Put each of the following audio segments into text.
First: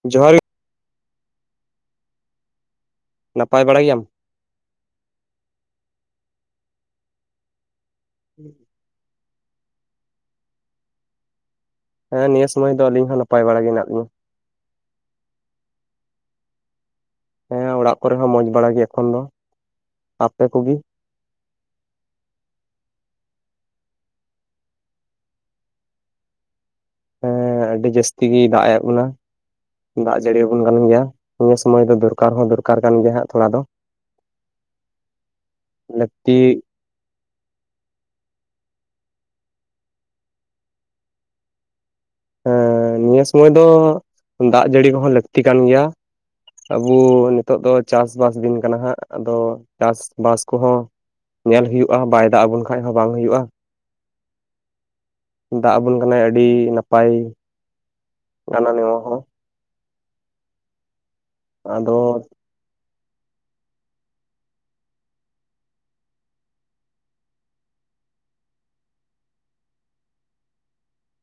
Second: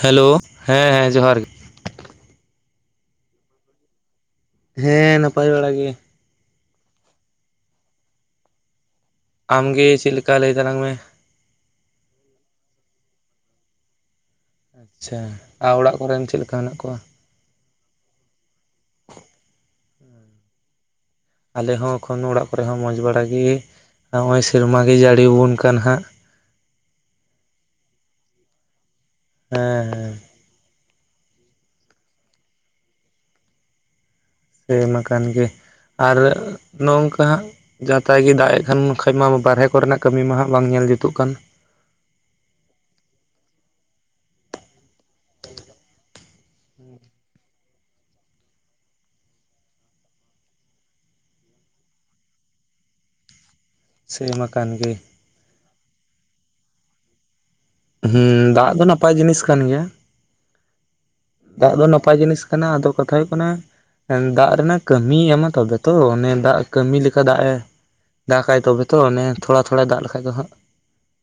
Hello, ᱡᱚᱦᱟᱨ ᱜᱮ ᱦᱮᱸ ᱦᱮᱸ ᱡᱚᱦᱟᱨ ᱜᱮ᱾ ᱱᱟᱯᱟᱭ ᱵᱟᱲᱟ ᱜᱮᱭᱟᱢ? ᱦᱮᱸ, ᱱᱟᱯᱟᱭ ᱵᱟᱲᱟ ᱜᱮᱭᱟ. ᱧ᱾ [unintelligible] ᱟᱢ ᱜᱮ ᱪᱤᱫ ᱞᱮᱠᱟ ᱞᱟᱹᱭ ᱛᱟᱞᱟᱝ ᱢᱮ? ᱦᱮᱸ ᱱᱤᱭᱟᱹ ᱥᱚᱢᱚᱭ ᱫᱚ ᱟᱞᱤᱧ ᱦᱚᱸ ᱱᱟᱯᱟᱭ ᱵᱟᱲᱟ ᱜᱮ ᱢᱮᱱᱟᱜ ᱞᱤᱧᱟ᱾ ᱟᱪᱪᱷᱟ, ᱟᱨ ᱚᱲᱟᱜ ᱠᱚᱨᱮᱱ ᱪᱮᱫ ᱞᱮᱠᱟ ᱦᱮᱱᱟᱜ ᱠᱚᱣᱟ? ᱦᱮᱸ ᱚᱲᱟᱜ ᱠᱚᱨᱮ ᱦᱚᱸ ᱢᱚᱸᱡᱽ ᱵᱟᱲᱟ ᱜᱮ ᱮᱠᱷᱚᱱ ᱫᱚ, ᱟᱯᱮ ᱠᱩᱜᱤ? ᱟᱞᱮ ᱦᱚᱸ ᱮᱠᱷᱚᱱ ᱚᱲᱟᱜ ᱠᱚᱨᱮ ᱦᱚᱸ ᱢᱚᱡᱽ ᱵᱟᱲᱟ ᱜᱮ, ᱱᱚᱜᱼᱚᱭ ᱥᱮᱨᱢᱟ ᱜᱮ ᱡᱟᱹᱲᱤ ᱟᱵᱚᱱ ᱠᱟᱱ ᱦᱟᱸᱜ᱾ ᱦᱮᱸ ᱟᱹᱰᱤ ᱡᱟᱹᱟᱥᱛᱤ ᱜᱮ ᱫᱟᱜ ᱮᱫ ᱵᱚᱱᱟ ᱦᱮᱸ ᱦᱮᱸ ᱫᱟᱜ ᱡᱟᱹᱲᱤᱵᱚᱱ ᱠᱟᱱ ᱜᱮᱭᱟ᱾ ᱱᱤᱭᱟᱹ ᱥᱚᱢᱚᱭ ᱫᱚ ᱫᱚᱨᱠᱟᱨ ᱦᱚᱸ ᱫᱚᱨᱠᱟᱨ ᱠᱟᱱ ᱜᱮᱭᱟ ᱦᱟᱸᱜ ᱛᱷᱚᱲᱟ ᱫᱚ᱾ ᱮᱢ ᱟᱠᱟᱱ ᱜᱮ ᱟᱨ ᱞᱟᱹᱠᱛᱤ ᱱᱚᱝᱠᱟ ᱦᱟᱸᱜ ᱡᱟ ᱛᱟᱭ ᱜᱮ ᱫᱟᱜ ᱮ ᱠᱷᱟᱱ ᱠᱷᱟᱡ ᱢᱟ ᱵᱟᱨᱦᱮ ᱠᱚᱨᱮᱱᱟᱜ ᱠᱟᱹᱢᱤ ᱢᱟ ᱦᱟᱸᱜ ᱵᱟᱝ ᱧᱮᱞ ᱡᱩᱛᱩᱜ ᱠᱟᱱ᱾ ᱦᱮᱸ ᱱᱤᱭᱟᱹ ᱥᱩᱢᱚᱭ ᱫᱚ ᱫᱟᱜ ᱡᱟᱹᱲᱤ ᱠᱚᱦᱚᱸ ᱞᱟᱹᱠᱛᱤ ᱠᱟᱱ ᱜᱮᱭᱟ᱾ ᱟᱵᱚ ᱱᱤᱛᱚᱜ ᱫᱚ ᱪᱟᱥ ᱵᱟᱥ ᱫᱤᱱ ᱠᱟᱱᱟ ᱦᱟᱸᱜ ᱟᱫᱚ ᱪᱟᱥ ᱵᱟᱥ ᱠᱚᱦᱚᱸ᱾ ᱧᱮᱞ ᱦᱩᱭᱩᱜᱼᱟ ᱵᱟᱭ ᱫᱟᱜ ᱟᱵᱚᱱ ᱠᱷᱟᱡ ᱦᱚᱸ ᱵᱟᱝ ᱦᱩᱭᱩᱜᱼᱟ᱾ ᱥᱮᱢ ᱟᱠᱟᱱ ᱜᱮ᱾ ᱫᱟᱜ ᱟᱵᱚᱱ ᱠᱟᱱᱟᱭ ᱟᱹᱰᱤ ᱱᱟᱯᱟᱭ᱾ ᱦᱮᱸ ᱜᱟᱱᱟ ᱫᱟᱜ ᱫᱚ ᱱᱚᱣᱟ ᱱᱟᱯᱟᱭ ᱦᱚᱸ ᱡᱤᱱᱤᱥ ᱠᱟᱱ ᱜᱮᱭᱟ᱾ ᱫᱟᱜ ᱫᱚ ᱟᱫᱚ ᱱᱟᱯᱟᱭ ᱡᱤᱱᱤᱥ ᱠᱟᱱᱟ ᱟᱫᱚ ᱠᱟᱛᱷᱟ ᱦᱩᱭᱩᱜ ᱠᱟᱱᱟ᱾ ᱫᱟᱜ ᱨᱮᱱᱟᱜ ᱠᱟᱹᱢᱤᱭ ᱮᱢᱟ ᱛᱚᱵᱮ ᱛᱚ ᱚᱱᱮ ᱫᱟᱜ ᱠᱟᱹᱢᱤ ᱞᱮᱠᱟ ᱫᱟᱜ ᱮ ᱫᱟᱜᱟᱭ ᱛᱚᱵᱮ ᱛᱚ ᱚᱱᱮ ᱛᱷᱚᱲᱟ ᱛᱷᱚᱲᱟᱭ ᱫᱟᱜ ᱞᱮᱠᱷᱟᱡ ᱫᱚ ᱦᱟᱸᱜ᱾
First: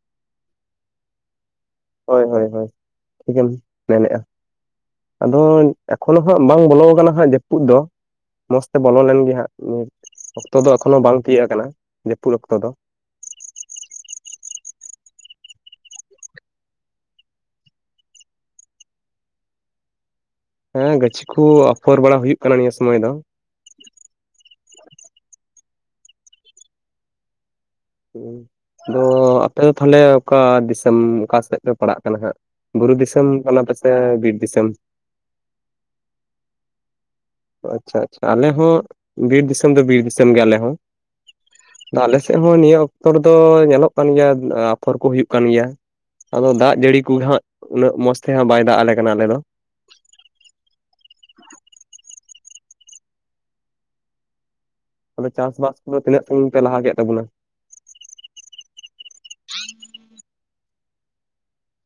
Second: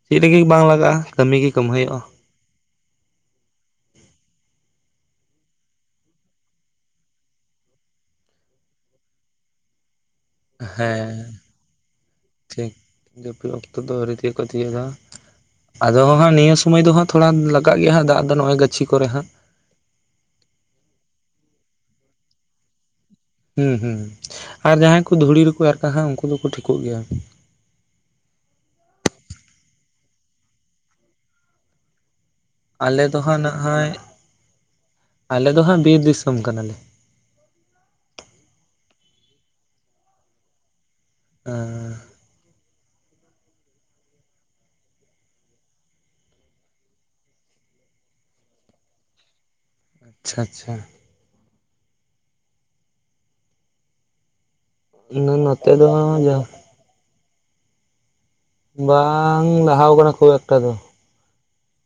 ᱪᱮᱫ ᱞᱤᱹᱜᱤᱫ ᱵᱟᱝ ᱞᱟᱜᱟᱜᱼᱟ ᱠᱟᱹᱢᱤ ᱜᱮ ᱠᱟᱹᱢᱟᱹᱦᱟᱹᱭᱚᱜᱼᱟ᱾ ᱦᱳᱭ ᱦᱳᱭ ᱦᱳᱭ ᱴᱷᱤᱠᱮᱢ ᱢᱮᱱᱮᱜᱼᱟ᱾ ᱟᱫᱚ ᱮᱠᱷᱚᱱ ᱦᱚᱸ ᱦᱟᱸᱜ ᱵᱟᱝ ᱵᱚᱞᱚ ᱟᱠᱟᱱᱟ ᱦᱟᱸᱜ ᱡᱟᱹᱯᱩᱫ ᱫᱚ᱾ ᱢᱚᱸᱡᱽ ᱛᱮ ᱵᱚᱞᱚ ᱞᱮᱱ ᱜᱮ ᱦᱟᱸᱜ ᱚᱠᱛᱚ ᱫᱚ ᱮᱠᱷᱚᱱᱚ ᱵᱟᱝ ᱛᱤᱭᱟᱹᱜ ᱟᱠᱟᱱᱟ ᱡᱟᱹᱯᱩᱫ ᱚᱠᱛᱚ ᱫᱚ᱾ ᱡᱟᱯᱩᱫ ᱚᱠᱛᱚ ᱫᱚ ᱟᱹᱣᱨᱤ ᱛᱤᱭᱚᱜᱚᱜ-ᱟ ᱛᱤᱭᱚᱜ ᱫᱚ᱾ ᱟᱫᱚ ᱵᱟᱠᱷᱟᱱ ᱱᱤᱭᱟᱹ ᱥᱚᱢᱚᱭ ᱫᱚ ᱦᱟᱸᱜ ᱛᱷᱚᱲᱟ ᱞᱟᱜᱟᱜ ᱜᱮᱭᱟ ᱦᱟᱸᱜ ᱫᱟᱜ ᱫᱚ ᱱᱚᱜᱼᱚᱭ ᱜᱪᱷᱤ ᱠᱚᱨᱮ ᱦᱟᱸᱜ᱾ ᱦᱮᱸ ᱜᱟᱪᱷᱤ ᱠᱩ ᱟᱯᱷᱚᱨ ᱵᱟᱲᱟ ᱦᱩᱭᱩᱜ ᱠᱟᱱᱟ ᱱᱤᱭᱟᱹ ᱥᱩᱢᱚᱭ ᱫᱚ᱾ ᱦᱩᱸ ᱦᱩᱸ ᱟᱨ ᱡᱟᱦᱟᱸᱭ ᱠᱚ ᱫᱷᱩᱲᱤ ᱨᱮᱠᱚ ᱮᱨ ᱠᱟᱜ-ᱟ ᱩᱱᱠᱩ ᱫᱚᱠᱚ ᱴᱷᱤᱠᱚᱜ ᱜᱮᱭᱟ᱾ ᱟᱫᱚ ᱟᱯᱮ ᱫᱚ ᱛᱟᱦᱚᱞᱮ ᱚᱠᱟ ᱫᱤᱥᱚᱢ ᱚᱠᱟ ᱥᱮᱫ ᱯᱮ ᱯᱟᱲᱟᱜ ᱠᱟᱱᱟ ᱦᱟᱸᱜ? ᱵᱩᱨᱩ ᱟᱞᱮ ᱫᱚ ᱫᱤᱥᱚᱢ ᱦᱟᱸᱜ ᱠᱟᱱᱟ ᱯᱮᱥᱮ ᱱᱟᱜᱼᱦᱟᱭ ᱵᱤᱨ ᱫᱤᱥᱚᱢ? ᱟᱞᱮ ᱫᱚ ᱦᱟᱸᱜ ᱵᱤᱨ ᱫᱤᱥᱚᱢ ᱠᱟᱱᱟᱞᱮ᱾ ᱟᱪᱪᱷᱟ ᱟᱪᱪᱷᱟ ᱟᱞᱮ ᱦᱚᱸ ᱵᱤᱨ ᱫᱤᱥᱚᱢ ᱫᱚ ᱵᱤᱨ ᱫᱤᱥᱚᱢ ᱜᱮ ᱟᱞᱮ ᱦᱚᱸ ᱛᱚ ᱟᱪᱪᱷᱟ ᱟᱞᱮ ᱥᱮᱜ ᱦᱚᱸ ᱱᱤᱭᱟᱹ ᱚᱠᱛᱚ ᱨᱮᱫᱚ ᱧᱮᱞᱚᱜ ᱠᱟᱱ ᱜᱮᱭᱟ ᱟᱯᱷᱚᱨ ᱠᱚ ᱦᱩᱭᱩᱜ ᱠᱟᱱ ᱜᱮᱭᱟ᱾ ᱟᱫᱚ ᱫᱟᱜ ᱡᱟᱹᱲᱤ ᱠᱚᱜᱮ ᱦᱟᱸᱜ ᱩᱱᱟᱹᱜ ᱢᱚᱸᱡᱽ ᱛᱮ ᱦᱟᱸᱜ ᱵᱟᱭ ᱫᱟᱜ ᱟᱞᱮ ᱠᱟᱱᱟ ᱟᱞᱮ ᱫᱚ᱾ ᱟᱪᱪᱷᱟ ᱟᱪᱪᱷᱟ᱾ ᱟᱫᱚ ᱪᱟᱥ ᱱᱚᱛᱮ ᱵᱟᱥ ᱫᱚ ᱠᱚᱫᱚ ᱛᱤᱱᱟᱹᱜ ᱥᱟᱺᱜᱤ ᱯᱮ ᱞᱟᱦᱟ ᱠᱮᱫ ᱛᱟᱵᱚᱱᱟ? ᱵᱟᱝ ᱞᱟᱦᱟᱣ ᱟᱠᱟᱱᱟ ᱠᱷᱩᱵ ᱮᱠᱴᱟ ᱫᱚ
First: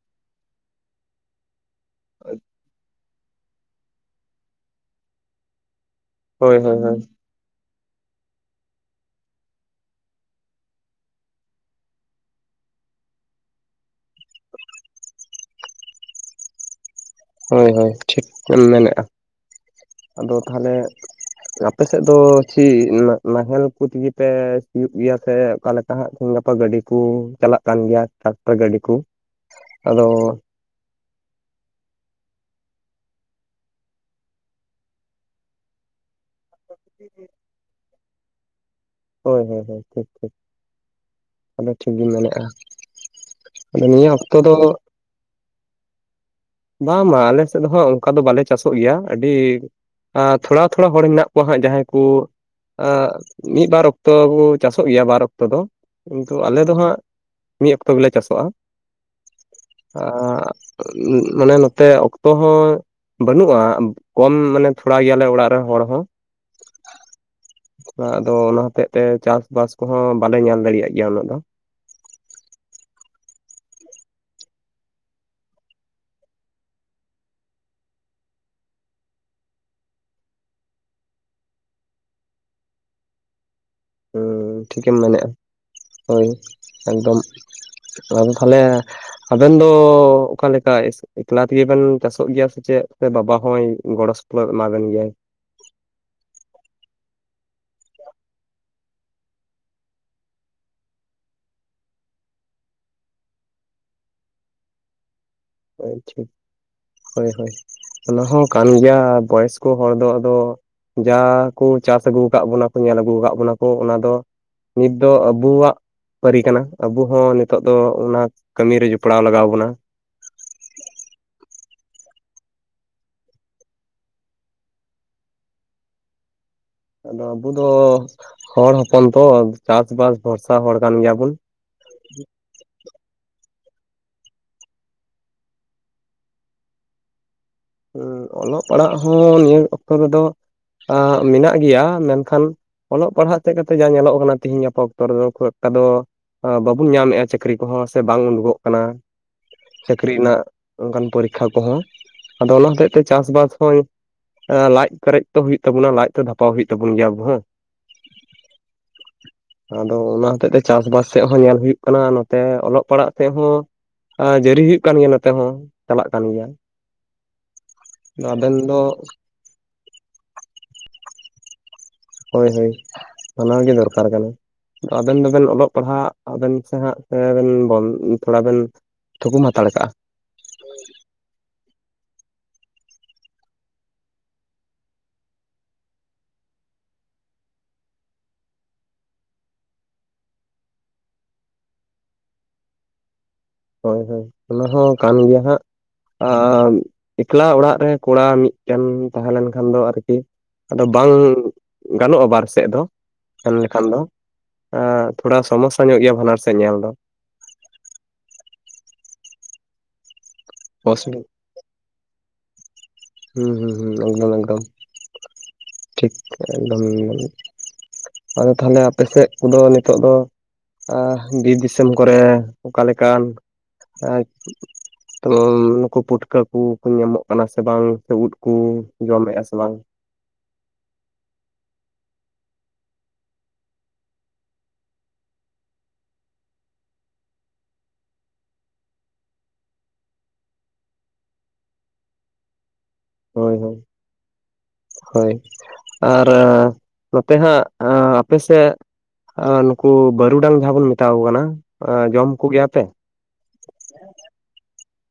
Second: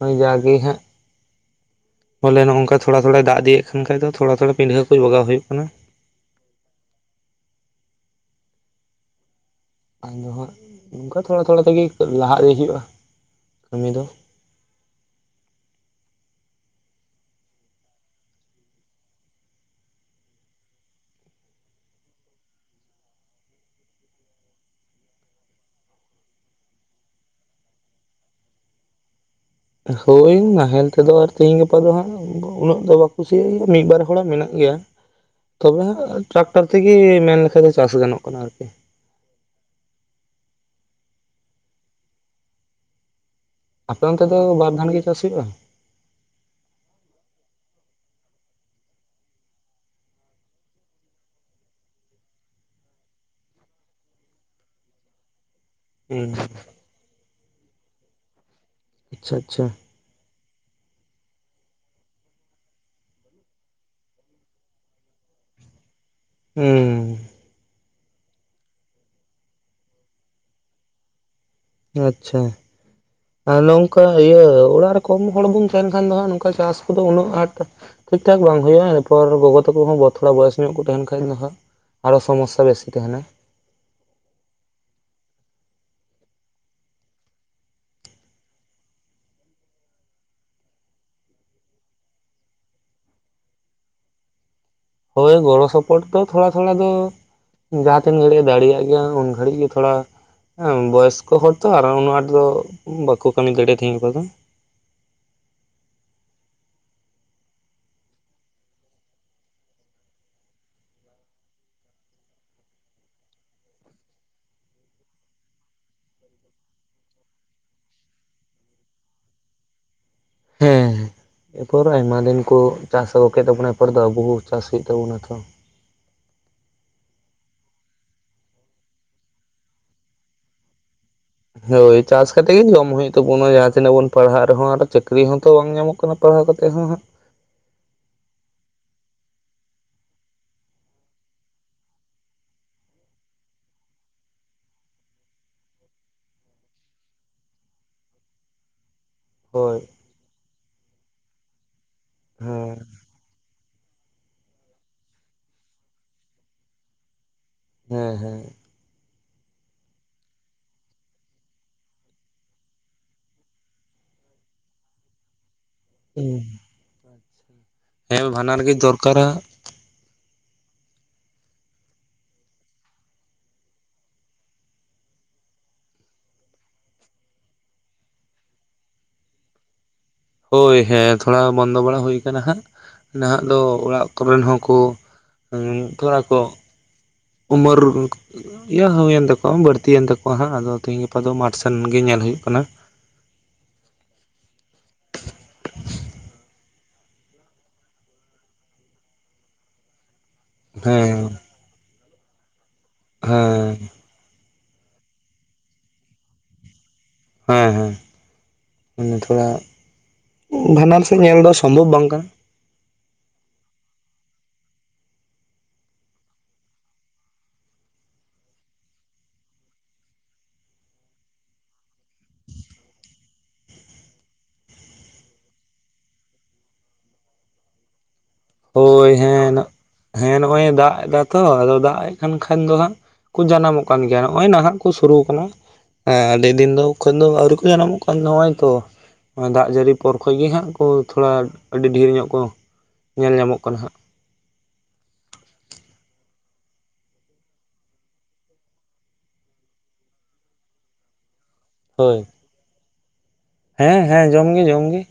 ᱳᱭ ᱡᱟ ᱜᱮ ᱦᱟᱸᱜ᱾ ᱵᱚᱞᱮ ᱱᱚᱝᱠᱟ ᱛᱷᱚᱲ ᱛᱷᱚᱲ ᱫᱟᱜ ᱤᱫᱤᱭᱮᱜ ᱠᱷᱟᱱ ᱠᱷᱟᱡ ᱫᱚ ᱛᱷᱚᱲᱟ ᱛᱷᱚᱲᱟ ᱯᱤᱰᱷᱟᱹ ᱠᱚ ᱠᱟᱹᱡ ᱵᱟᱜᱟᱣ ᱦᱩᱭᱩᱜ ᱠᱟᱱᱟ᱾ ᱦᱳᱭ ᱦᱳᱭ ᱦᱳᱭ᱾ ᱟᱫᱚ ᱦᱟᱸᱜ ᱱᱚᱝᱠᱟ ᱛᱷᱚᱲᱟ ᱛᱷᱚᱲᱟ ᱛᱮᱜᱮ ᱞᱟᱦᱟ ᱤᱫᱤ ᱦᱩᱭᱩᱜᱼᱟ ᱠᱟᱹᱢᱤ ᱫᱚ᱾ ᱦᱳᱭ ᱦᱳᱭ ᱴᱷᱤᱠ ᱮᱢ ᱢᱮᱱᱮᱜᱼᱟ ᱟᱫᱚ ᱛᱟᱦᱚᱞᱮ᱾ ᱟᱯᱮ ᱥᱮᱫ ᱫᱚ ᱪᱤᱫ ᱱᱟ ᱱᱟᱦᱮᱞ ᱠᱚ ᱛᱮᱜᱮ ᱯᱮ ᱥᱤᱭᱳᱜ ᱜᱮᱭᱟ ᱥᱮ ᱚᱠᱟᱞᱮᱠᱟ? ᱱᱟᱦᱟᱜ ᱜᱟᱯᱟ ᱜᱟᱹᱰᱤ ᱠᱩ ᱪᱟᱞᱟᱜ ᱠᱟᱱ ᱜᱮᱭᱟ ᱴᱨᱟᱠᱴᱟᱨ ᱜᱟᱹᱰᱤ ᱠᱚ᱾ ᱟᱫᱚ ᱦᱳᱭ ᱱᱟᱦᱮᱞ ᱛᱮᱫᱚ ᱟᱨ ᱛᱮᱦᱤᱧ ᱜᱟᱯᱟ ᱫᱚ ᱦᱟᱸᱜ ᱩᱱᱟᱹᱜ ᱫᱚ ᱵᱟ ᱠᱚ ᱥᱤᱭᱟ ᱢᱤᱫ ᱵᱟᱨ ᱦᱚᱲᱟᱜ ᱢᱮᱱᱟᱜ ᱜᱮᱭᱟ, ᱛᱚᱵᱮ ᱦᱟᱸᱜ ᱴᱨᱟᱠᱴᱟᱨ ᱛᱮᱜᱮ ᱢᱮᱱ ᱞᱮᱠᱟᱱᱡ ᱫᱚ ᱪᱟᱥ ᱜᱟᱱᱚᱜ ᱠᱟᱱᱟ ᱟᱨᱠᱤ᱾ ᱦᱳᱭ ᱦᱳᱭ ᱦᱳᱭ ᱴᱷᱤᱠ ᱴᱷᱤᱠ ᱟᱫᱚ ᱴᱷᱤᱠ ᱜᱮᱢ ᱢᱮᱱᱮᱫᱼᱟ᱾ ᱟᱫᱚ ᱟᱯᱮ ᱱᱤᱭᱟᱹ ᱚᱱᱛᱮ ᱚᱠᱛᱚ ᱫᱚ ᱵᱟᱨᱫᱷᱱ ᱜᱮ ᱪᱟᱥ ᱦᱩᱭᱩᱜᱼᱟ? ᱵᱟᱝ ᱵᱟᱝ ᱟᱞᱮ ᱥᱮᱫ ᱫᱚ ᱦᱟᱸᱜ ᱚᱱᱠᱟ ᱫᱚ ᱵᱟᱞᱮ ᱪᱟᱥᱚᱜ ᱜᱮᱭᱟ ᱟᱹᱰᱤ ᱟᱸ ᱛᱷᱚᱲᱟ ᱛᱷᱚᱲᱟ ᱦᱚᱲ ᱢᱮᱱᱟᱜ ᱠᱚᱣᱟ ᱦᱟᱸᱜ ᱡᱟᱦᱟᱸᱭ ᱠᱚ ᱟᱸ ᱢᱤᱫ ᱵᱟᱨ ᱚᱠᱛᱚ ᱦᱚᱸ ᱪᱟᱥᱚᱜ ᱜᱮᱭᱟ ᱵᱟᱨ ᱚᱠᱛᱚ ᱫᱚ ᱦᱩᱸ ᱠᱤᱱᱛᱩ ᱟᱞᱮ ᱫᱚ ᱦᱟᱸᱜ ᱢᱤᱫ ᱚᱠᱛᱚ ᱜᱮᱞᱮ ᱪᱟᱥᱚᱜᱼᱟ᱾ ᱟᱪᱪᱷᱟ ᱟᱪᱪᱷᱟ᱾ ᱟᱸ ᱩᱸ ᱢᱟᱱᱮ ᱱᱚᱛᱮ ᱚᱠᱛᱚ ᱦᱚᱸ ᱵᱟᱹᱱᱩᱜᱼᱟ ᱠᱚᱢ ᱢᱟᱱᱮ ᱛᱷᱚᱲᱟ ᱜᱮᱭᱟᱞᱮ ᱚᱲᱟᱜ ᱨᱮᱱ ᱦᱚᱲ ᱦᱚᱸ᱾ ᱦᱩᱸ ᱦᱩᱸ ᱛᱷᱚᱲᱟ ᱟᱫᱚ ᱚᱱᱟ ᱦᱚᱛᱮᱜ ᱛᱮ ᱪᱟᱥᱵᱟᱥ ᱠᱚᱦᱚᱸ ᱵᱟᱞᱮ ᱧᱮᱞ ᱫᱟᱲᱤᱭᱟᱜ ᱜᱮᱭᱟ ᱩᱱᱟᱹᱜ ᱫᱚ᱾ ᱟᱪᱪᱷᱟ᱾ ᱟᱨ ᱱᱚᱝᱠᱟ ᱦᱩᱭᱩᱜ-ᱟ ᱚᱲᱟᱜ ᱨᱮ ᱠᱚᱢ ᱦᱚᱲ ᱵᱚᱱ ᱛᱟᱦᱮᱱ ᱠᱷᱟᱱ ᱫᱚ ᱦᱟᱸᱜ ᱱᱚᱝᱠᱟ ᱪᱟᱥ ᱠᱚᱫᱚ ᱩᱱᱟᱹᱜ ᱟᱸᱴ ᱴᱷᱤᱠ ᱴᱷᱟᱠ ᱵᱟᱝ ᱦᱩᱭᱩᱜᱼᱟ ᱤᱱᱟᱹᱯᱚᱨ ᱜᱚᱜᱚ ᱛᱟᱠᱚ ᱦᱚᱸ ᱛᱷᱚᱲᱟ ᱵᱚᱭᱚᱥ ᱧᱚᱜ ᱠᱚ ᱛᱟᱦᱮᱱ ᱠᱷᱟᱡ ᱫᱚ ᱦᱟᱸᱜ᱾ ᱟᱨᱦᱚ ᱥᱚᱢᱚᱥᱥᱟ ᱵᱮᱥᱤ ᱛᱟᱦᱮᱱᱟ᱾ ᱦᱩᱸ ᱴᱷᱤᱠᱮᱢ ᱢᱮᱱᱮᱫᱼᱟ ᱦᱳᱭ ᱮᱠᱫᱚᱢ ᱟᱫᱚ ᱛᱟᱦᱚᱞᱮ ᱟᱵᱮᱱ ᱫᱚ ᱚᱠᱟᱞᱮᱠᱟ ᱮᱠᱞᱟ ᱛᱮᱜᱮ ᱵᱮᱱ ᱪᱟᱥᱚᱜ ᱜᱤᱭᱟ ᱥᱮ ᱪᱮᱫ, ᱥᱮ ᱵᱟᱵᱟ ᱦᱚᱸᱭ ᱜᱚᱲᱚ ᱥᱚᱯᱚᱦᱚᱫ ᱮᱢᱟ ᱵᱮᱱ ᱜᱮᱭᱟᱭ᱾ ᱦᱳᱭ ᱜᱚᱲᱚ ᱥᱚᱯᱚᱦᱚᱫ ᱫᱚ ᱛᱷᱚᱲᱟ ᱛᱷᱚᱲᱟ ᱫᱚ᱾ ᱡᱟᱦᱟᱸᱟ ᱛᱤᱱ ᱜᱷᱟᱹᱲᱤᱡ ᱫᱟᱲᱮᱭᱟᱜ ᱜᱮᱭᱟ ᱩᱱ ᱜᱷᱟᱹᱲᱤᱡ ᱜᱮ ᱛᱷᱚᱲᱟ ᱦᱮᱸ ᱵᱚᱭᱚᱥᱠᱚ ᱦᱚᱲ ᱛᱚ ᱟᱨ ᱩᱱᱟᱹᱜ ᱟᱸᱴ ᱫᱚ ᱵᱟᱠᱚ ᱠᱟᱹᱢᱤ ᱫᱟᱲᱮᱭᱟᱜ ᱛᱟᱦᱮᱸ ᱫᱚ᱾ [unintelligible] ᱦᱳᱭ ᱦᱳᱭ᱾ ᱚᱱᱟ ᱦᱚᱸ ᱠᱟᱱ ᱜᱮᱭᱟ᱾ ᱵᱚᱭᱚᱥᱠᱚ ᱦᱚᱲ ᱫᱚ ᱟᱫᱚ ᱡᱟ ᱠᱩ ᱪᱟᱥ ᱟᱹᱜᱩ ᱠᱟᱜ ᱵᱚᱱᱟ ᱠᱩ ᱧᱮᱞ ᱟᱹᱜᱩ ᱟᱠᱟᱫ ᱵᱚᱱᱟ ᱠᱚ ᱚᱱᱟ ᱫᱚ ᱱᱤᱛ ᱫᱚ ᱟᱵᱳᱣᱟᱜ ᱯᱟᱨᱤ ᱠᱟᱱᱟ, ᱟᱵᱩ ᱦᱚᱸ ᱱᱤᱛᱚᱜ ᱫᱚ ᱚᱱᱟ ᱠᱟᱹᱢᱤᱤᱨ ᱨᱮ ᱡᱚᱯᱲᱟᱣ ᱞᱟᱜᱟᱣ ᱵᱩᱱᱟ ᱦᱮᱸᱸ [unintelligible] ᱟᱭᱢᱟ ᱫᱤᱱ ᱠᱩ ᱪᱟᱥ ᱟᱹᱜᱩ ᱠᱮᱫ ᱛᱟᱵᱚᱱᱟ ᱮᱨᱯᱚᱨ ᱫᱚ ᱟᱵᱚ ᱪᱟᱥ ᱦᱩᱭᱩᱜ ᱛᱟᱵᱚᱱᱟ ᱛᱚ ᱟᱫᱚ ᱟᱵᱚ ᱫᱚ ᱦᱚᱲ ᱦᱚᱯᱚᱱ ᱛᱚ, ᱪᱟᱥ ᱵᱟᱥ ᱵᱷᱚᱨᱥᱟ ᱦᱚᱲ ᱠᱟᱱ ᱜᱮᱭᱟᱵᱩᱱ᱾ ᱦᱳᱭ ᱪᱟᱥ ᱠᱟᱛᱮ ᱜᱮ ᱡᱚᱢ ᱦᱩᱭᱩᱜ ᱛᱟᱵᱚᱱᱟ, ᱡᱟᱦᱟᱸ ᱛᱤᱱᱟᱹᱜ ᱵᱚᱱ ᱯᱟᱲᱦᱟᱜ ᱨᱮᱦᱚᱸ ᱟᱨ ᱪᱟᱹᱠᱨᱤ ᱦᱚᱸᱛᱚ ᱵᱟᱝ ᱧᱟᱢᱚᱜ ᱠᱟᱱᱟ ᱯᱟᱲᱦᱟᱣ ᱠᱟᱛᱮ ᱮᱫ ᱦᱚᱸ ᱦᱟᱸᱜ ᱦᱩᱸ ᱚᱞᱚᱜ ᱯᱟᱲᱦᱟᱜ ᱦᱚᱸ ᱱᱤᱭᱟᱹ ᱚᱠᱛᱚ ᱨᱮᱫᱚ ᱢᱤᱱᱟᱜ ᱜᱮᱭᱟ ᱢᱮᱱᱠᱷᱟᱱ ᱚᱞᱚᱜ ᱯᱟᱲᱦᱟᱜ ᱛᱮᱫ ᱠᱟᱛᱮ ᱡᱟ ᱧᱮᱞᱚᱜ ᱠᱟᱱᱟ ᱛᱤᱦᱤᱧ ᱜᱟᱯᱟ ᱚᱠᱛᱚ ᱨᱮᱫᱚ ᱠᱷᱩᱵ ᱮᱠᱴᱟ ᱫᱚ ᱵᱟᱵᱩᱱ ᱧᱟᱢᱮᱫᱼᱟ ᱪᱟᱹᱠᱨᱤ ᱠᱚᱦᱚᱸ ᱥᱮ ᱵᱟᱝ ᱩᱰᱩᱠᱚᱜ ᱠᱟᱱᱟ ᱦᱳᱭ ᱪᱟᱹᱠᱨᱤ ᱱᱟᱜ ᱚᱱᱠᱟᱱ ᱯᱚᱨᱤᱠᱷᱟ ᱠᱚᱦᱚᱸ᱾ ᱟᱫᱚ ᱚᱱᱟ ᱦᱮᱸ ᱦᱚᱛᱮᱡ ᱛᱮ ᱪᱟᱥ ᱵᱟᱥ ᱦᱳᱸᱭ ᱞᱟᱡ ᱯᱨᱮᱡ ᱛᱚ ᱦᱩᱭᱩᱜ ᱛᱟᱵᱚᱱᱟ ᱞᱟᱡ ᱛᱚ ᱫᱷᱟᱟᱣ ᱦᱩᱭᱩᱜ ᱛᱟᱵᱚᱱ ᱜᱮᱭᱟᱵ ᱦᱮᱸ᱾ ᱦᱮᱸ ᱦᱮᱸ᱾ ᱟᱫᱚ ᱚᱱᱟ ᱦᱚᱛᱮᱜ ᱛᱮ ᱪᱟᱥᱵᱟᱥ ᱥᱮᱜ ᱦᱚᱸ ᱧᱮᱞ ᱦᱩᱭᱩᱜ ᱠᱟᱱᱟ᱾ ᱱᱚᱛᱮ ᱚᱞᱚᱜ ᱯᱟᱲᱦᱟᱜ ᱥᱮᱜ ᱦᱚᱸ ᱟᱨ ᱡᱟᱨᱤ ᱦᱩᱭᱩᱜ ᱠᱟᱱ ᱜᱮᱭᱟ ᱱᱚᱛᱮ ᱦᱚᱸ, ᱪᱟᱞᱟᱜ ᱠᱟᱱ ᱜᱮᱭᱟ ᱦᱮᱸ ᱟᱫᱚ ᱟᱵᱮᱱ ᱵᱷᱟᱱᱟᱨ ᱜᱮ ᱫᱚ ᱫᱚᱨᱠᱟᱨᱟ᱾ ᱦᱳᱭ ᱦᱳᱭ ᱚᱱᱟ ᱜᱮ ᱫᱚᱨᱠᱟᱨ ᱠᱟᱱᱟ᱾ ᱟᱵᱮᱱ ᱫᱚᱵᱮᱱ ᱚᱞᱚᱜ ᱯᱟᱲᱦᱟᱜ ᱟᱵᱮᱱ ᱥᱮ ᱦᱟᱸ ᱛᱷᱚᱲᱟ ᱵᱮᱱ ᱛᱷᱩᱠᱩᱢ ᱦᱟᱛᱟᱲ ᱠᱟᱜᱼᱟ᱾ ᱦᱳᱭ ᱦᱮᱸ ᱛᱷᱚᱲᱟ ᱵᱚᱱᱫᱚ ᱵᱟᱲᱟ ᱦᱩᱭ ᱠᱟᱱᱟ᱾ ᱦᱟᱸᱜ ᱱᱟᱦᱟᱜ ᱫᱚ ᱚᱲᱟᱜ ᱠᱚᱨᱮᱱ ᱦᱚᱸᱠᱚ [unintelligible] ᱩᱢᱟᱨ ᱤᱭᱟᱹ ᱦᱩᱭᱮᱱ ᱛᱟᱠᱚᱣᱟ ᱵᱟᱹᱲᱛᱤᱭᱮᱱ ᱛᱟᱠᱚᱣᱟ ᱦᱟᱸᱜ, ᱟᱫᱚ ᱛᱤᱦᱤᱧ ᱜᱟᱯᱟ ᱫᱚ ᱢᱟᱴᱷ ᱥᱮᱱ ᱜᱮ ᱧᱮᱞ ᱦᱩᱭᱩᱜ ᱠᱟᱱᱟ᱾ ᱦᱳᱭ ᱦᱳᱭ ᱚᱱᱟ ᱦᱚᱸ ᱠᱟᱱ ᱜᱮᱭᱟ ᱦᱟᱸᱜ ᱟᱸ ᱮᱠᱞᱟ ᱚᱲᱟᱜ ᱨᱮ ᱠᱚᱲᱟ ᱢᱤᱫᱴᱮᱱ ᱛᱟᱦᱮᱸ ᱞᱮᱱᱠᱷᱟᱱ ᱫᱚ ᱟᱨᱠᱤ ᱟᱫᱚ ᱵᱟᱝ ᱦᱮᱸ ᱜᱟᱱᱚᱜᱼᱟ᱾ ᱵᱟᱨ ᱥᱮᱫ ᱫᱚ ᱢᱮᱱ ᱦᱮᱸ ᱞᱮᱠᱷᱟᱱ ᱫᱚ ᱛᱷᱚᱲᱟ ᱥᱚᱢᱚᱥᱥᱟ ᱧᱚᱜ ᱜᱮᱭᱟ ᱵᱟᱱᱟᱨ ᱥᱮᱫ ᱧᱮᱞ ᱫᱚ᱾ ᱦᱮᱸ ᱦᱮᱸ ᱮᱜᱸ ᱛᱷᱚᱲᱟ ᱵᱷᱟᱰᱨ ᱚᱥᱩᱵᱤ ᱥᱮᱫ ᱧᱮᱞ ᱫᱚ ᱥᱚᱢᱵᱷᱚᱵ ᱵᱟᱝ ᱠᱟᱱᱟ᱾ ᱦᱩᱸ ᱦᱩᱸ ᱦᱩᱸ ᱮᱠᱫᱚᱢ ᱮᱠᱫᱚᱢ ᱴᱷᱤᱠ ᱮᱠᱫᱚᱢ ᱟᱫᱚ ᱛᱟᱦᱚᱞᱮ ᱟᱯᱮ ᱥᱮᱫ ᱠᱩᱫᱚ ᱱᱤᱛᱳᱜ ᱫᱚ᱾ ᱟᱻᱵᱤᱨ ᱫᱤᱥᱚᱢ ᱠᱚᱨᱮ ᱚᱠᱟ ᱞᱮᱠᱟᱱ [unintelligible] ᱱᱩᱠᱩ ᱯᱩᱴᱠᱟᱹ ᱠᱚᱠᱚ ᱧᱟᱢᱚᱜ ᱠᱟᱱᱟ ᱥᱮ ᱵᱟᱝ ᱥᱮ ᱩᱫ ᱠᱚ ᱦᱳᱭ ᱡᱚᱢᱮᱫᱼᱟ ᱥᱮ ᱦᱮᱸᱱᱚ ᱵᱟᱝ ᱦᱮᱸ ᱱᱚᱜᱼᱚᱭ ᱫᱟᱜ ᱮᱫᱟ ᱛᱚ ᱟᱫᱚ ᱫᱟᱜ ᱮᱫ ᱠᱟᱱ ᱠᱷᱟᱱ ᱫᱚ ᱦᱟᱸᱜ ᱠᱩ ᱡᱟᱱᱟᱢᱚᱜ ᱠᱟᱱ ᱜᱮᱭᱟ, ᱱᱚᱜᱼᱚᱭ ᱱᱟᱦᱟᱜ ᱠᱚ ᱥᱩᱨᱩ ᱠᱟᱱᱟ᱾ ᱦᱮ [unintelligible] ᱞᱮᱫᱤᱱ ᱫᱚ ᱠᱷᱚᱱ ᱫᱚ ᱟᱹᱣᱨᱤ ᱠᱚ ᱡᱟᱱᱟᱢᱚᱜ ᱠᱟᱱ [unintelligible] ᱫᱟᱜ ᱡᱟᱹᱲᱤ ᱯᱚᱨ ᱠᱷᱚᱡ ᱜᱮ ᱦᱟᱜ ᱠᱚ ᱛᱷᱚᱲᱟ ᱟᱹᱰᱤ ᱰᱷᱮᱨ ᱧᱚᱜ ᱠᱚ ᱧᱮᱞ ᱦᱳᱭ ᱧᱟᱢᱚᱜ ᱠᱟᱱᱟ ᱦᱳᱭ ᱦᱟᱸᱜ ᱦᱳᱭ᱾ ᱟᱨ ᱱᱚᱛᱮ ᱦᱟᱸᱜ ᱟᱯᱮ ᱥᱮᱫ ᱱᱩᱠᱩ ᱵᱟᱹᱨᱩᱰᱟᱝ ᱡᱟᱦᱟᱸ ᱵᱚᱱ ᱢᱮᱛᱟ ᱠᱚ ᱠᱟᱱᱟ ᱦᱳᱭ ᱡᱚᱢ ᱠᱚᱜᱮᱭᱟ ᱯᱮ? ᱦᱮᱸ ᱦᱮᱸ ᱡᱚᱢᱜᱮ ᱡᱚᱢ ᱜᱮ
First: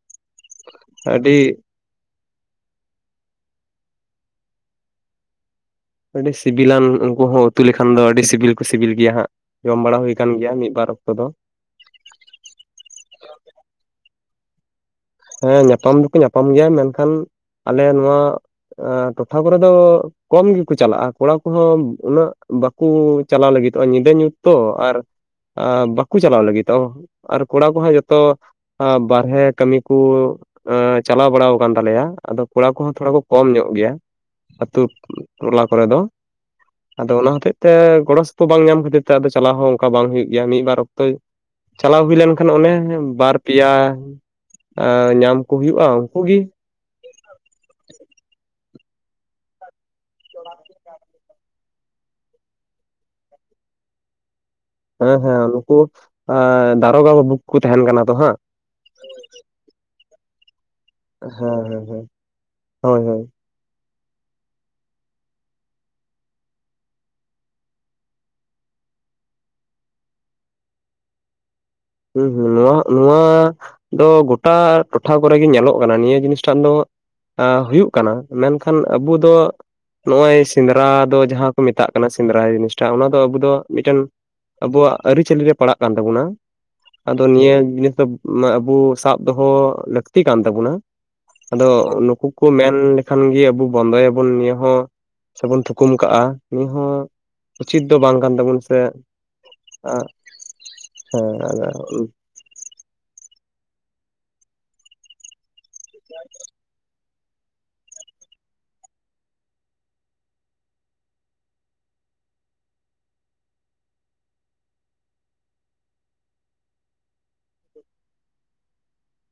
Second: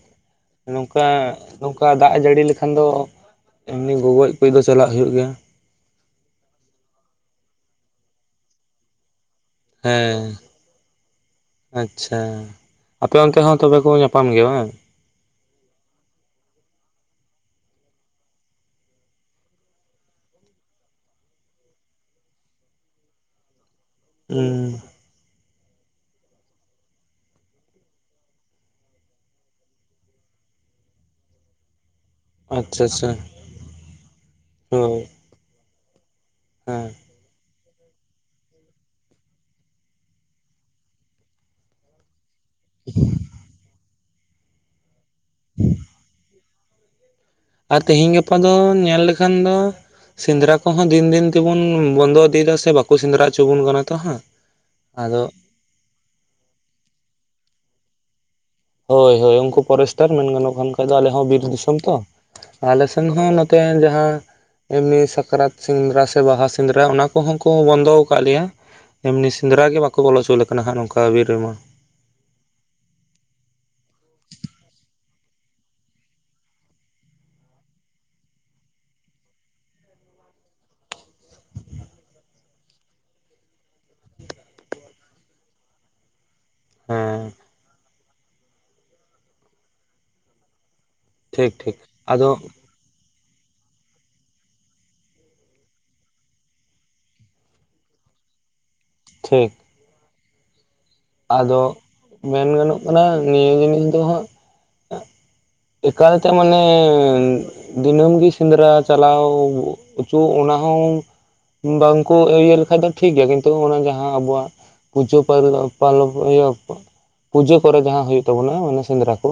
ᱱᱚᱝᱠᱟ ᱟᱹᱰᱤ ᱚᱱᱠᱟ ᱫᱟᱜ ᱮ ᱡᱟᱹᱲᱤ ᱞᱮᱠᱷᱟᱱ ᱫᱚ ᱮᱢᱱᱤ ᱜᱚᱜᱚᱡ ᱠᱚᱡ ᱫᱚ ᱪᱟᱞᱟᱜ ᱦ ᱦᱩᱭᱩᱜ ᱜᱮᱭᱟ᱾ ᱟᱹᱰᱤ ᱥᱤᱵᱤᱤᱞᱟᱱ ᱩᱱᱠᱩ ᱦᱚᱸ ᱩᱛᱩ ᱞᱮᱠᱷᱟᱱ ᱫᱚ ᱟᱹᱰᱤ ᱥᱤᱵᱤᱞ ᱠᱚ ᱥᱤᱵᱤᱞ ᱜᱮᱭᱟ ᱦᱟᱸᱜ᱾ ᱡᱚᱢ ᱵᱟᱲᱟ ᱦᱩᱭ ᱟᱠᱟᱱ ᱦᱮᱸ ᱜᱮᱭᱟ ᱢᱤᱫ ᱵᱟᱨ ᱚᱠᱛᱚ ᱫᱚ᱾ ᱟᱪᱪᱷᱟ ᱟᱯᱮ ᱚᱱᱛᱮ ᱦᱚᱸ ᱛᱚᱵᱮ ᱠᱚ ᱧᱟᱯᱟᱢ ᱜᱮᱭᱟ ᱵᱟᱝ? ᱦᱮᱸ ᱧᱟᱯᱟᱢ ᱫᱚᱠᱚ ᱧᱟᱯᱟᱢ ᱜᱮᱭᱟ ᱢᱮᱱᱠᱷᱟᱱ ᱟᱞᱮ ᱱᱚᱶᱟ ᱴᱚᱴᱷᱟ ᱠᱚᱨᱮ ᱫᱚ ᱠᱚᱢ ᱜᱮᱠᱚ ᱪᱟᱞᱟᱜᱼᱟ ᱠᱚᱲᱟ ᱠᱚᱦᱚᱸ ᱩᱱᱟᱹᱜ ᱵᱟᱠᱚ ᱪᱟᱞᱟᱣ ᱞᱟᱹᱜᱤᱫᱚᱜᱼᱟ ᱧᱤᱫᱟᱹ᱾ ᱧᱤᱫᱟᱹ ᱧᱩᱛᱚ ᱛᱚ ᱦᱩᱸ ᱟᱨ ᱮᱸ ᱵᱟᱠᱚ ᱪᱟᱞᱟᱣ ᱞᱟᱹᱜᱤᱫᱚᱜ ᱟᱨ ᱠᱚᱲᱟ ᱠᱚ ᱦᱟᱜ ᱡᱚᱛᱚ ᱵᱟᱨᱦᱨᱮ ᱠᱟᱹᱢᱤ ᱠᱩ ᱪᱟᱞᱟᱣ ᱵᱟᱲᱟ ᱟᱠᱟᱱ ᱛᱟᱞᱮᱭᱟ᱾ ᱟᱫᱚ ᱠᱚᱲᱟ ᱟᱪᱪᱷᱟ ᱠᱚᱦᱚᱸ ᱛᱷᱚᱲᱟ ᱟᱪᱪᱷᱟ ᱠᱚ ᱠᱚᱢ ᱧᱚᱜ ᱜᱮᱭᱟ ᱟᱹᱛᱩ ᱦᱳᱭ ᱴᱚᱞᱟ ᱠᱚᱨᱮᱫᱚ᱾ ᱦᱮᱸ᱾ ᱟᱫᱚ ᱚᱱᱟ ᱦᱚᱛᱮᱡ ᱛᱮ ᱜᱚᱲᱚ ᱥᱚᱯᱚᱦ ᱵᱟᱝ ᱧᱟᱢ ᱠᱷᱟᱛᱤᱨ ᱛᱮ ᱟᱫᱚ ᱪᱟᱞᱟᱣ ᱦᱚᱸ ᱚᱱᱠᱟ ᱵᱟᱝ ᱦ ᱦᱩᱭᱩᱜ ᱜᱮᱭᱟ ᱢᱤᱫᱵᱟᱨ ᱚᱠᱛᱚᱭ᱾ ᱪᱟᱞᱟᱣ ᱦᱩᱭ ᱞᱮᱱᱠᱷᱟᱱ ᱚᱱᱮ ᱵᱟᱨ ᱯᱮᱭᱟ ᱧᱟᱢᱠᱩ ᱦᱩᱭᱩᱜᱼᱟ ᱩᱱᱠᱩᱩᱜᱤ᱾ ᱟᱨ ᱛᱮᱤᱦᱤᱧ ᱜᱟᱯᱟ ᱫᱚ ᱧᱮᱞ ᱞᱮᱠᱷᱟᱱ ᱫᱚ᱾ ᱥᱮᱸᱫᱽᱨᱟ ᱠᱚᱦᱚᱸ ᱫᱤᱱ ᱫᱤᱱ ᱛᱮᱵᱚᱱ ᱵᱚᱱᱫᱚ ᱤᱫᱤᱭᱮᱫᱟ ᱥᱮ ᱵᱟᱠᱚ ᱥᱮᱸᱫᱽᱨᱟ ᱦᱚᱪᱚ ᱵᱚᱱ ᱠᱟᱱᱟ ᱛᱚ ᱦᱟᱸ᱾ ᱦᱮᱸ ᱦᱮᱸ ᱱᱩᱠᱩ ᱫᱟᱨᱚᱜᱟ ᱵᱟᱵᱩ ᱠᱚᱠᱚ ᱛᱟᱦᱮᱱ ᱠᱟᱱᱟ ᱛᱚ ᱦᱟᱜ᱾ ᱦᱳᱭ ᱦᱳᱭ ᱩᱱᱠᱩ ᱯᱷᱚᱨᱮᱥᱴᱟᱨ ᱢᱮᱱ ᱜᱟᱱᱚᱜ ᱠᱟᱱ ᱠᱷᱟᱡ ᱫᱚ ᱟᱞᱮ ᱦᱚᱸ ᱵᱤᱨ ᱦᱮᱸ ᱫᱤᱥᱚᱢ ᱦᱮᱸ ᱛᱚ ᱦᱮᱸ ᱟᱞᱮ ᱦᱳᱭ ᱥᱮᱱ ᱦᱳᱭ ᱦᱚᱸ ᱛᱮ ᱡᱟᱦᱟᱸ ᱮᱢᱱᱤ ᱥᱟᱠᱨᱟᱛ ᱥᱮᱸᱫᱽᱨᱟ ᱥᱮ ᱵᱟᱦᱟ ᱥᱮᱸᱫᱽᱨᱟ ᱚᱱᱟ ᱠᱚᱦᱚᱸ ᱠᱚ ᱵᱚᱱᱫᱚ ᱟᱠᱟᱫ ᱞᱮᱭᱟ᱾ ᱮᱢᱱᱤ ᱥᱮᱸᱫᱽᱨᱟ ᱜᱮ ᱵᱟᱠᱚ ᱵᱚᱞᱚ ᱚᱪᱚ ᱞᱮᱠ ᱠᱟᱱᱟ ᱦᱟᱸᱜ ᱱᱚᱝᱠᱟ ᱵᱤᱨ ᱨᱮᱢᱟ᱾ ᱦᱩᱸ ᱦᱩᱸ ᱱᱚᱣᱟ ᱱᱚᱣᱟ ᱫᱚ ᱜᱚᱴᱟ ᱴᱚᱴᱷᱟ ᱠᱚᱨᱮᱜᱮ ᱧᱮᱞᱚᱜ ᱠᱟᱱᱟ ᱱᱤᱭᱟᱹ ᱡᱤᱱᱤᱥᱴᱷ ᱫᱚ ᱟᱜ ᱦᱩᱭᱩᱜ ᱠᱟᱱᱟ ᱢᱮᱱᱠᱷᱟᱱ ᱟᱵᱚ ᱫᱚ ᱱᱚᱜᱼᱚᱭ ᱥᱮᱸᱫᱽᱨᱟ ᱫᱚ ᱡᱟᱦᱟᱸ ᱠᱚ ᱢᱮᱛᱟᱜ ᱠᱟᱱᱟ ᱥᱮᱸᱫᱽᱨᱟ ᱡᱤᱱᱤᱥᱴᱟ ᱚᱱᱟ ᱫᱚ ᱟᱵᱚ ᱫᱚ ᱢᱤᱫᱴᱮᱱ ᱟᱵᱩᱣᱟᱜ ᱟᱹᱨᱤ ᱪᱟᱹᱞᱤ ᱨᱮ ᱯᱟᱲᱟᱜ ᱠᱟᱱ ᱛᱟᱵᱚᱱᱟ᱾ ᱟᱫᱚ ᱦᱮᱸ ᱱᱤᱭᱟᱹ ᱡᱤᱱᱤᱥ ᱫᱚ ᱟᱵᱩ ᱥᱟᱵ ᱫᱚᱦᱚ ᱞᱟᱹᱠᱛᱤ ᱠᱟᱱ ᱛᱟᱵᱚᱱᱟ᱾ ᱴᱷᱤᱠ ᱟᱫᱚ ᱴᱷᱤᱠ ᱱᱩᱠᱩ ᱟᱫᱚ ᱠᱚ ᱢᱮᱱᱞᱠᱷᱟᱱ ᱜᱮ ᱟᱵᱩ ᱵᱚᱱᱫᱚᱭᱟᱵᱚᱱ ᱱᱤᱭᱟᱹ ᱦᱚᱸ᱾ ᱥᱮ ᱵᱚᱱ ᱛᱷᱩᱠᱩᱢ ᱠᱟᱜᱼᱟ ᱱᱤᱭᱟᱹ ᱦᱚᱸ ᱩᱪᱤᱛ ᱫᱚ ᱵᱟᱝ ᱠᱟᱱ ᱛᱟᱵᱚᱱ ᱥᱮ ᱴᱷᱤᱠ᱾ ᱟᱜ᱾ ᱟᱫᱚ ᱢᱮᱱ ᱜᱟᱱᱚᱜ ᱠᱟᱱᱟ ᱱᱤᱭᱟᱹ ᱡᱤᱱᱤᱥ ᱫᱚ ᱦᱟᱸᱜ ᱮᱠᱟᱞ ᱛᱮ ᱢᱟᱱᱮ ᱫᱤᱱᱟᱹᱢᱜᱤ ᱥᱮᱸᱫᱽᱨᱟ ᱪᱟᱞᱟᱣ ᱚᱪᱚ ᱚᱱᱟᱦ ᱵᱟᱝᱠᱩ ᱤᱭᱟᱹ ᱞᱮᱠᱷᱷᱟᱡ ᱫᱚ ᱴᱷᱤᱠᱜᱮᱭᱟ ᱠᱤᱱᱛᱩ ᱚᱱᱟ ᱡᱟᱦᱟᱸ ᱟᱵᱚᱣᱟᱜ ᱯᱩᱡᱟᱹ ᱯᱟᱟᱞᱚᱵ᱾ ᱯᱟᱨᱞᱚᱵ ᱤᱭᱟᱹ ᱯᱩᱡᱟᱹ ᱠᱚᱨᱮ ᱡᱟᱦᱟᱸ ᱦᱩᱭᱩᱜᱜ ᱛᱟᱵᱚᱱᱟ ᱚᱱᱟ ᱥᱮᱸᱫᱽᱨᱟ ᱠᱚ᱾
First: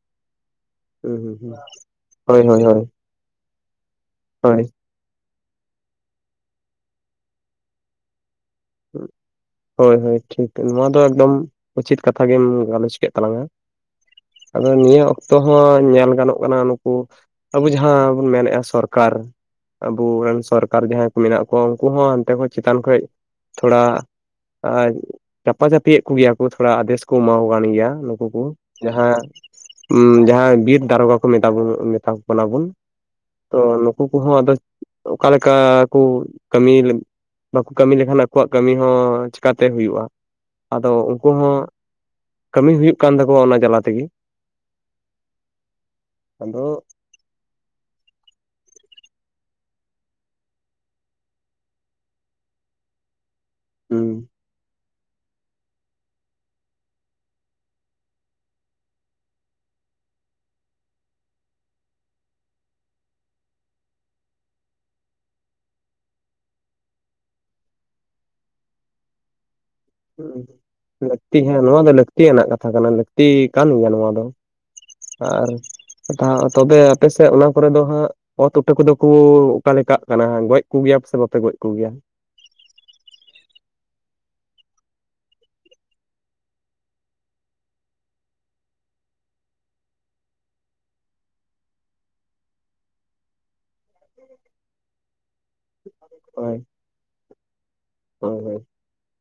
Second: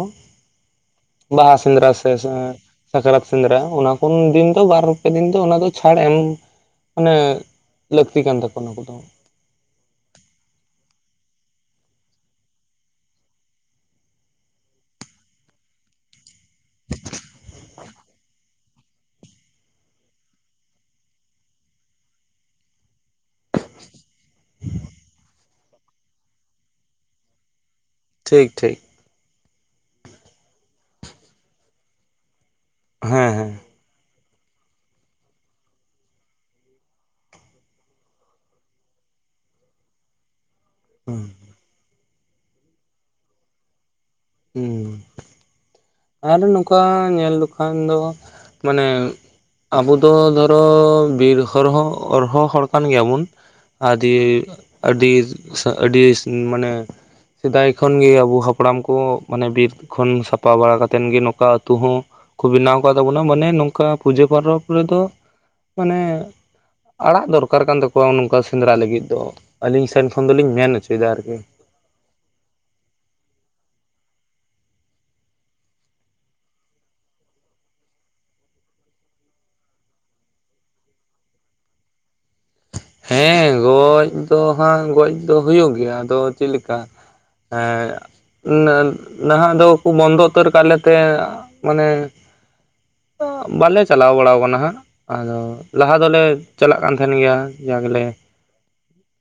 ᱦᱳᱭ ᱵᱟᱦᱟ ᱥᱮᱸᱫᱽᱨᱟ ᱥᱮ ᱦᱳᱭ ᱥᱟᱠᱨᱟᱛ ᱥᱮᱸᱫᱽᱨᱟ ᱚᱱᱟ ᱠᱚ ᱫᱤᱱ ᱫᱚ ᱦᱳᱭ ᱵᱟᱨ ᱯᱮ ᱫᱤᱱ ᱫᱚ ᱚᱱᱟ ᱫᱚ ᱪᱷᱟᱲ ᱮᱢ ᱢᱟᱱᱮ ᱞᱟᱹᱠᱛᱤ ᱠᱟᱱ ᱛᱟᱠᱚᱣᱟ‍᱾ ᱦᱳᱭ ᱦᱳᱭ ᱴᱷᱤᱠ ᱱᱚᱣᱟ ᱫᱚ ᱮᱠᱫᱚᱢ ᱩᱪᱤᱛ ᱠᱟᱛᱷᱟ ᱜᱮᱢ ᱜᱟᱞᱚᱪ ᱠᱮᱫ ᱛᱟᱞᱟᱝᱟ᱾ ᱟᱫᱚ ᱱᱤᱭᱟᱹ ᱚᱠᱛᱚ ᱦᱚᱸ ᱧᱮᱞ ᱜᱟᱱᱚᱜ ᱠᱟᱱᱟ ᱱᱩᱠᱩ ᱟᱵᱚ ᱡᱟᱦᱟᱸ ᱡᱟᱦᱟᱸ ᱵᱚᱱ ᱢᱮᱱᱮᱫᱼᱟ ᱥᱚᱨᱠᱟᱨ᱾ ᱟᱵᱚᱨᱮᱱ ᱥᱚᱨᱠᱟᱨ ᱡᱟᱦᱟᱸᱭ ᱠᱚ ᱢᱮᱱᱟᱜ ᱠᱚᱣᱟ ᱩᱱᱠᱩ ᱦᱚᱸ ᱦᱟᱱᱛᱮ ᱠᱷᱚᱱ ᱪᱮᱛᱟᱱ ᱠᱷᱚᱡ ᱛᱷᱚᱲᱟ ᱪᱟᱯᱟᱪᱟᱯᱤᱭᱮᱫ ᱠᱚᱜᱮᱭᱟ ᱠᱚ ᱛᱷᱚᱲᱟ ᱟᱫᱮᱥ ᱠᱚ ᱮᱢᱟ ᱠᱟᱱ ᱜᱮᱭᱟ ᱩᱱᱠᱩ ᱴᱷᱤᱠ ᱴᱷᱤᱠ ᱡᱟᱦᱟᱸ ᱡᱟᱦᱟᱸ ᱵᱤᱨ ᱫᱟᱨᱜᱟ ᱠᱚ ᱢᱮ ᱢᱮᱛᱟ ᱠᱩ ᱠᱟᱱᱟ ᱵᱚᱱ ᱦᱮᱸ ᱦᱮᱸ ᱛᱳ ᱱᱩᱠᱩ ᱠᱚᱦᱚᱸ ᱟᱫᱚ ᱚᱠᱟᱮ ᱞᱮᱠᱟ ᱠᱩ ᱠᱟᱹᱢᱤ ᱵᱟᱠᱚ ᱠᱟᱹᱢᱤ ᱞᱮᱠᱷᱟᱱ ᱩᱱᱠᱩᱣᱟᱜ ᱠᱟᱹᱢᱤ ᱦᱚᱸ ᱪᱤᱠᱟᱛᱮ ᱦᱩᱭᱩᱜᱼᱟ ᱟᱫᱚ ᱩᱱᱠᱩ ᱦᱚᱸ ᱠᱟᱹᱢᱤ ᱦᱩᱭᱩᱜ ᱠᱟᱱ ᱛᱟᱠᱚᱣᱟ ᱚᱱᱟ ᱡᱟᱞᱟ ᱛᱤᱜᱤ ᱦᱮᱸ ᱟᱨ ᱟᱫᱚ ᱱᱚᱝᱠᱟ ᱧᱮᱞ ᱞᱮᱠᱷᱟᱱ ᱫᱚ ᱢᱟᱱᱮ ᱟᱵᱩ ᱫᱚ ᱫᱷᱚᱨᱚ ᱵᱤᱨ ᱦᱚᱨᱦᱚᱸ ᱦᱚᱨᱦᱚᱸ ᱦᱚᱲ ᱠᱟᱱ ᱜᱮᱭᱟᱵᱩᱱ ᱦᱩᱸ ᱟᱫᱤ ᱟᱹᱰᱤ ᱟᱹᱰᱤ ᱢᱟᱱᱮ ᱥᱮᱫᱟᱭ ᱠᱷᱚᱱ ᱜᱮ ᱟᱵᱚ ᱦᱟᱯᱲᱟᱢ ᱠᱚ ᱢᱟᱱᱮ ᱵᱤᱨ ᱠᱷᱚᱱ ᱥᱟᱯᱷᱟ ᱵᱟᱲᱟ ᱠᱟᱛᱮᱱ ᱜᱮ ᱱᱚᱝᱠᱟ ᱟᱛᱩ ᱦᱚᱸ ᱠᱚ ᱵᱮᱱᱟᱣ ᱠᱟᱫ ᱛᱟᱵᱚᱱᱟ ᱢᱟᱱᱮ ᱱᱚᱝᱠᱟ ᱯᱩᱡᱟᱹ ᱯᱚᱨᱚᱵ ᱨᱮᱫᱚ ᱢᱟᱱᱮ ᱟᱲᱟᱜ ᱫᱚᱨᱠᱟᱨ ᱠᱟᱱ ᱛᱟᱠᱚᱣᱟ ᱱᱚᱝᱠᱟ ᱥᱮᱸᱫᱽᱨᱟ ᱞᱟᱹᱜᱤᱫ ᱫᱚ ᱟᱹᱞᱤᱧ ᱥᱮᱱ ᱠᱷᱚᱱ ᱫᱚᱞᱤᱧ ᱢᱮᱱ ᱦᱚᱪᱚᱭᱮᱫᱟ ᱦᱩᱸ ᱟᱨᱠᱤ ᱞᱟᱹᱠᱛᱤ ᱦᱮᱸ ᱱᱚᱣᱟ ᱫᱚ ᱞᱟᱹᱠᱛᱤᱭᱟᱱᱟᱜ ᱠᱟᱛᱷᱟ ᱠᱟᱱᱟ ᱞᱟᱹᱠᱛᱤ ᱠᱟᱱ ᱜᱮᱭᱟ ᱱᱚᱣᱟ ᱫᱚ᱾ ᱟᱨ ᱛᱚᱵᱮ ᱟᱯᱮ ᱥᱮᱫ ᱚᱱᱟ ᱠᱚᱨᱮ ᱫᱚ ᱦᱟᱸᱜ ᱚᱛ ᱩᱴᱟᱹ ᱠᱚᱫᱚ ᱠᱩ ᱚᱠᱟ ᱞᱮᱠᱟᱜ ᱠᱟᱱᱟ ᱜᱚᱡ ᱠᱚᱜᱮᱭᱟ ᱥᱮ ᱵᱟᱯᱮ ᱜᱚᱡ ᱠᱚᱜᱮᱭᱟ? ᱦᱮᱸ ᱜᱚᱡ ᱫᱚ ᱦᱟᱸᱜ ᱜᱚᱡ ᱫᱚ ᱦᱩᱭᱩᱜ ᱜᱮᱭᱟ ᱟᱫᱚ ᱪᱮᱫ ᱞᱮᱠᱟ ᱮᱸ ᱱᱟᱦᱟᱜ ᱫᱚ ᱠᱩ ᱵᱚᱱᱫᱚ ᱩᱛᱟᱹᱨ ᱠᱟᱜᱞᱮ ᱛᱮ ᱢᱟᱱᱮ ᱵᱟᱞᱮ ᱪᱟᱞᱟᱣ ᱵᱟᱲᱟ ᱠᱟᱱᱟ ᱦᱟᱸᱜ ᱟᱫᱚ ᱞᱟᱦᱟ ᱫᱚᱞᱮ ᱦᱳᱭ ᱪᱟᱞᱟᱜ ᱠᱟᱱ ᱛᱟᱦᱮᱱ ᱜᱮᱭᱟ ᱡᱟ ᱜᱮᱞᱮ ᱦᱳᱭ ᱦᱳᱭ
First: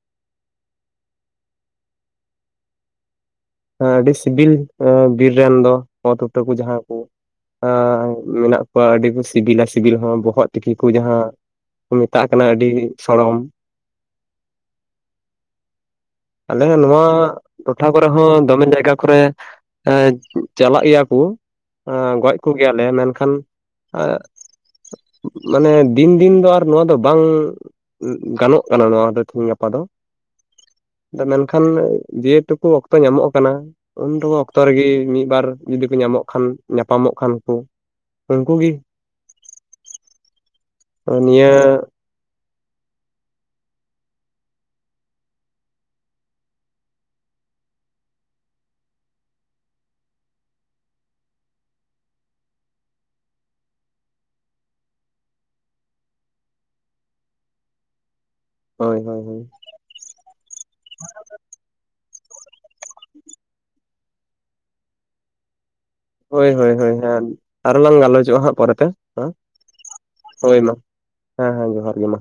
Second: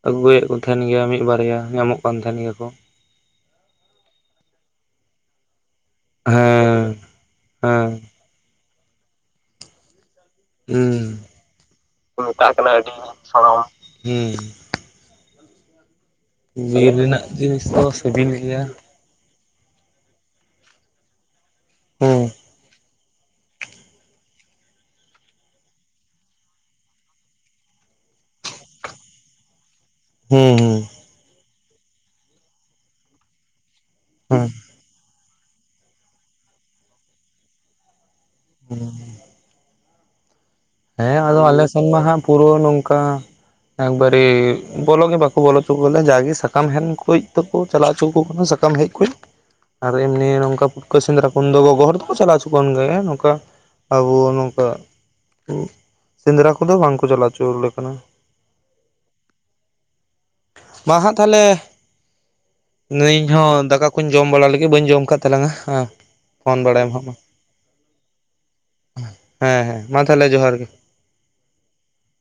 ᱟᱹᱜᱩᱭᱮᱫ ᱠᱩ ᱛᱟᱦᱮᱱ ᱜᱮᱭᱟ ᱢᱤᱫ ᱵᱟᱨᱭᱟ ᱧᱟᱢᱚᱜ ᱠᱟᱱ ᱛᱟᱦᱮᱱ ᱜᱮᱭᱟ ᱠᱚ ᱦᱮᱸ ᱟᱹᱰᱤ ᱥᱤᱵᱤᱞ ᱵᱤᱨ ᱨᱮᱱ ᱫᱚ ᱚᱛ ᱩᱴᱟᱹᱠᱩ ᱡᱟᱦᱟᱸ ᱦᱮᱸ ᱠᱚ ᱦᱮᱸ ᱢᱮᱱᱟᱜ ᱠᱚᱣᱟ ᱟᱹᱰᱤ ᱠᱚ ᱥᱤᱵᱤᱞᱟ ᱥᱤᱵᱤᱞ ᱦᱚᱸ ᱵᱚᱦᱚᱜ ᱛᱤᱠᱤ ᱠᱚ ᱦᱩᱸ ᱡᱟᱦᱟᱸ ᱠᱚ ᱢᱮᱛᱟᱜ ᱠᱟᱱᱟ ᱟᱹᱰᱤ ᱥᱚᱲᱚᱢ ᱦᱩᱸ ᱟᱞᱮ ᱵᱤᱨ ᱱᱚᱣᱟ ᱨᱮᱱᱟᱜ ᱡᱤᱱᱤᱥ ᱴᱚᱴᱷᱟ ᱫᱚ ᱠᱚᱨᱮ ᱥᱤᱵᱤᱞ ᱦᱚᱸ ᱜᱮᱭᱟ ᱫᱚᱢᱮ ᱡᱟᱭᱜᱟ ᱠᱚᱨᱮ ᱪᱟᱞᱟᱜ ᱜᱮᱭᱟ ᱠᱚ ᱦᱩᱸ ᱜᱚᱡ ᱠᱚᱜᱮᱭᱟᱞᱮ ᱢᱮᱱᱠᱷᱟᱱ ᱢᱟᱱᱮ ᱫᱤᱱ ᱫᱤᱱ ᱫᱚ ᱟᱨ ᱱᱚᱣᱟ ᱫᱚ ᱵᱟᱝ ᱜᱟᱱᱚᱜ ᱠᱟᱱᱟ ᱱᱚᱣᱟ ᱫᱚ ᱛᱮᱤᱦᱤᱧ ᱜᱟᱯᱟ ᱫᱚ ᱦᱮᱸ ᱦᱩᱸ ᱢᱮᱱᱠᱷᱟᱱ ᱡᱮᱴᱩᱠᱩ ᱚᱠᱛᱚ ᱧᱟᱢᱚᱜ ᱠᱟᱱᱟ ᱩᱱᱫᱟ ᱦᱩᱸ ᱚᱠᱛᱚ ᱨᱮᱜᱮ ᱢᱤᱫᱵᱟᱨ ᱡᱩᱫᱤ ᱠᱚ ᱧᱟᱢᱚᱜ ᱠᱷᱟᱱ ᱧᱟᱯᱟᱢᱚᱜ ᱠᱷᱟᱱ ᱠᱚ ᱩᱱᱠᱩ ᱜᱤ ᱦᱮᱸ ᱟᱫᱚ ᱱᱤᱭᱟᱹ ᱟᱞᱮ ᱥᱮᱱ ᱢᱟ ᱦᱟᱸᱜ ᱯᱩᱨᱟᱹ ᱱᱚᱝᱠᱟ ᱮᱠᱵᱟᱨᱤ ᱵᱚᱞᱚᱜ ᱜᱮ ᱵᱟᱠᱚ ᱵᱚᱞᱚ ᱦᱚᱪᱚ ᱠᱚᱭᱟ ᱡᱟᱜᱮ ᱥᱟᱠᱟᱢ ᱦᱮᱱ ᱠᱚᱡ ᱛᱮᱠᱚ ᱪᱟᱞᱟᱣ ᱪᱩᱠᱩ ᱠᱟᱱᱟ ᱥᱟᱠᱟᱢ ᱦᱮᱡ ᱟᱨ ᱮᱢᱱᱤ ᱱᱚᱝᱠᱟ ᱯᱷᱩᱴᱠᱟᱹ ᱥᱮᱸᱫᱽᱨᱟ ᱠᱚ ᱫᱚ ᱜᱚᱜᱚ ᱦᱚᱲ ᱫᱚᱠᱚ ᱪᱟᱞᱟᱣᱪᱚ ᱠᱟᱱ ᱜᱮᱭᱟ ᱱᱚᱝᱠᱟ ᱟᱵᱚ ᱱᱚᱝᱠᱟ ᱥᱮᱸᱫᱽᱨᱟ ᱠᱚᱫᱚ ᱵᱟᱝᱠᱚ ᱪᱟᱞᱟᱣ ᱪᱩᱞᱮ ᱠᱟᱱᱟ ᱦᱳᱭ ᱦᱳᱭ ᱦᱳᱭ ᱢᱟ ᱦᱟᱸᱜ ᱛᱟᱦᱚᱞᱮ ᱤᱧ ᱦᱚᱸ ᱫᱟᱠᱟ ᱠᱩᱧ ᱡᱚᱢ ᱵᱟᱲᱟ ᱞᱮᱜᱮ ᱵᱟᱹᱧ ᱡᱚᱢ ᱠᱟᱫ ᱛᱟᱞᱟᱝᱼᱟ ᱦᱳᱭ ᱦᱳᱭ ᱦᱮᱸ ᱟᱨᱦᱚ ᱞᱟᱝ ᱜᱟᱞᱚᱪᱚᱜᱼᱟ ᱦᱜ ᱯᱚᱨᱮᱛᱮ ᱦᱮᱸ ᱦᱮᱸ ᱢᱟ ᱛᱟᱦᱚᱞᱮ ᱡᱚᱦᱟᱨ ᱦᱳᱭ ᱜᱮ ᱢᱟ ᱦᱮᱸ ᱦᱮᱸ ᱡᱚᱦᱟᱨ ᱜᱤ ᱢᱟ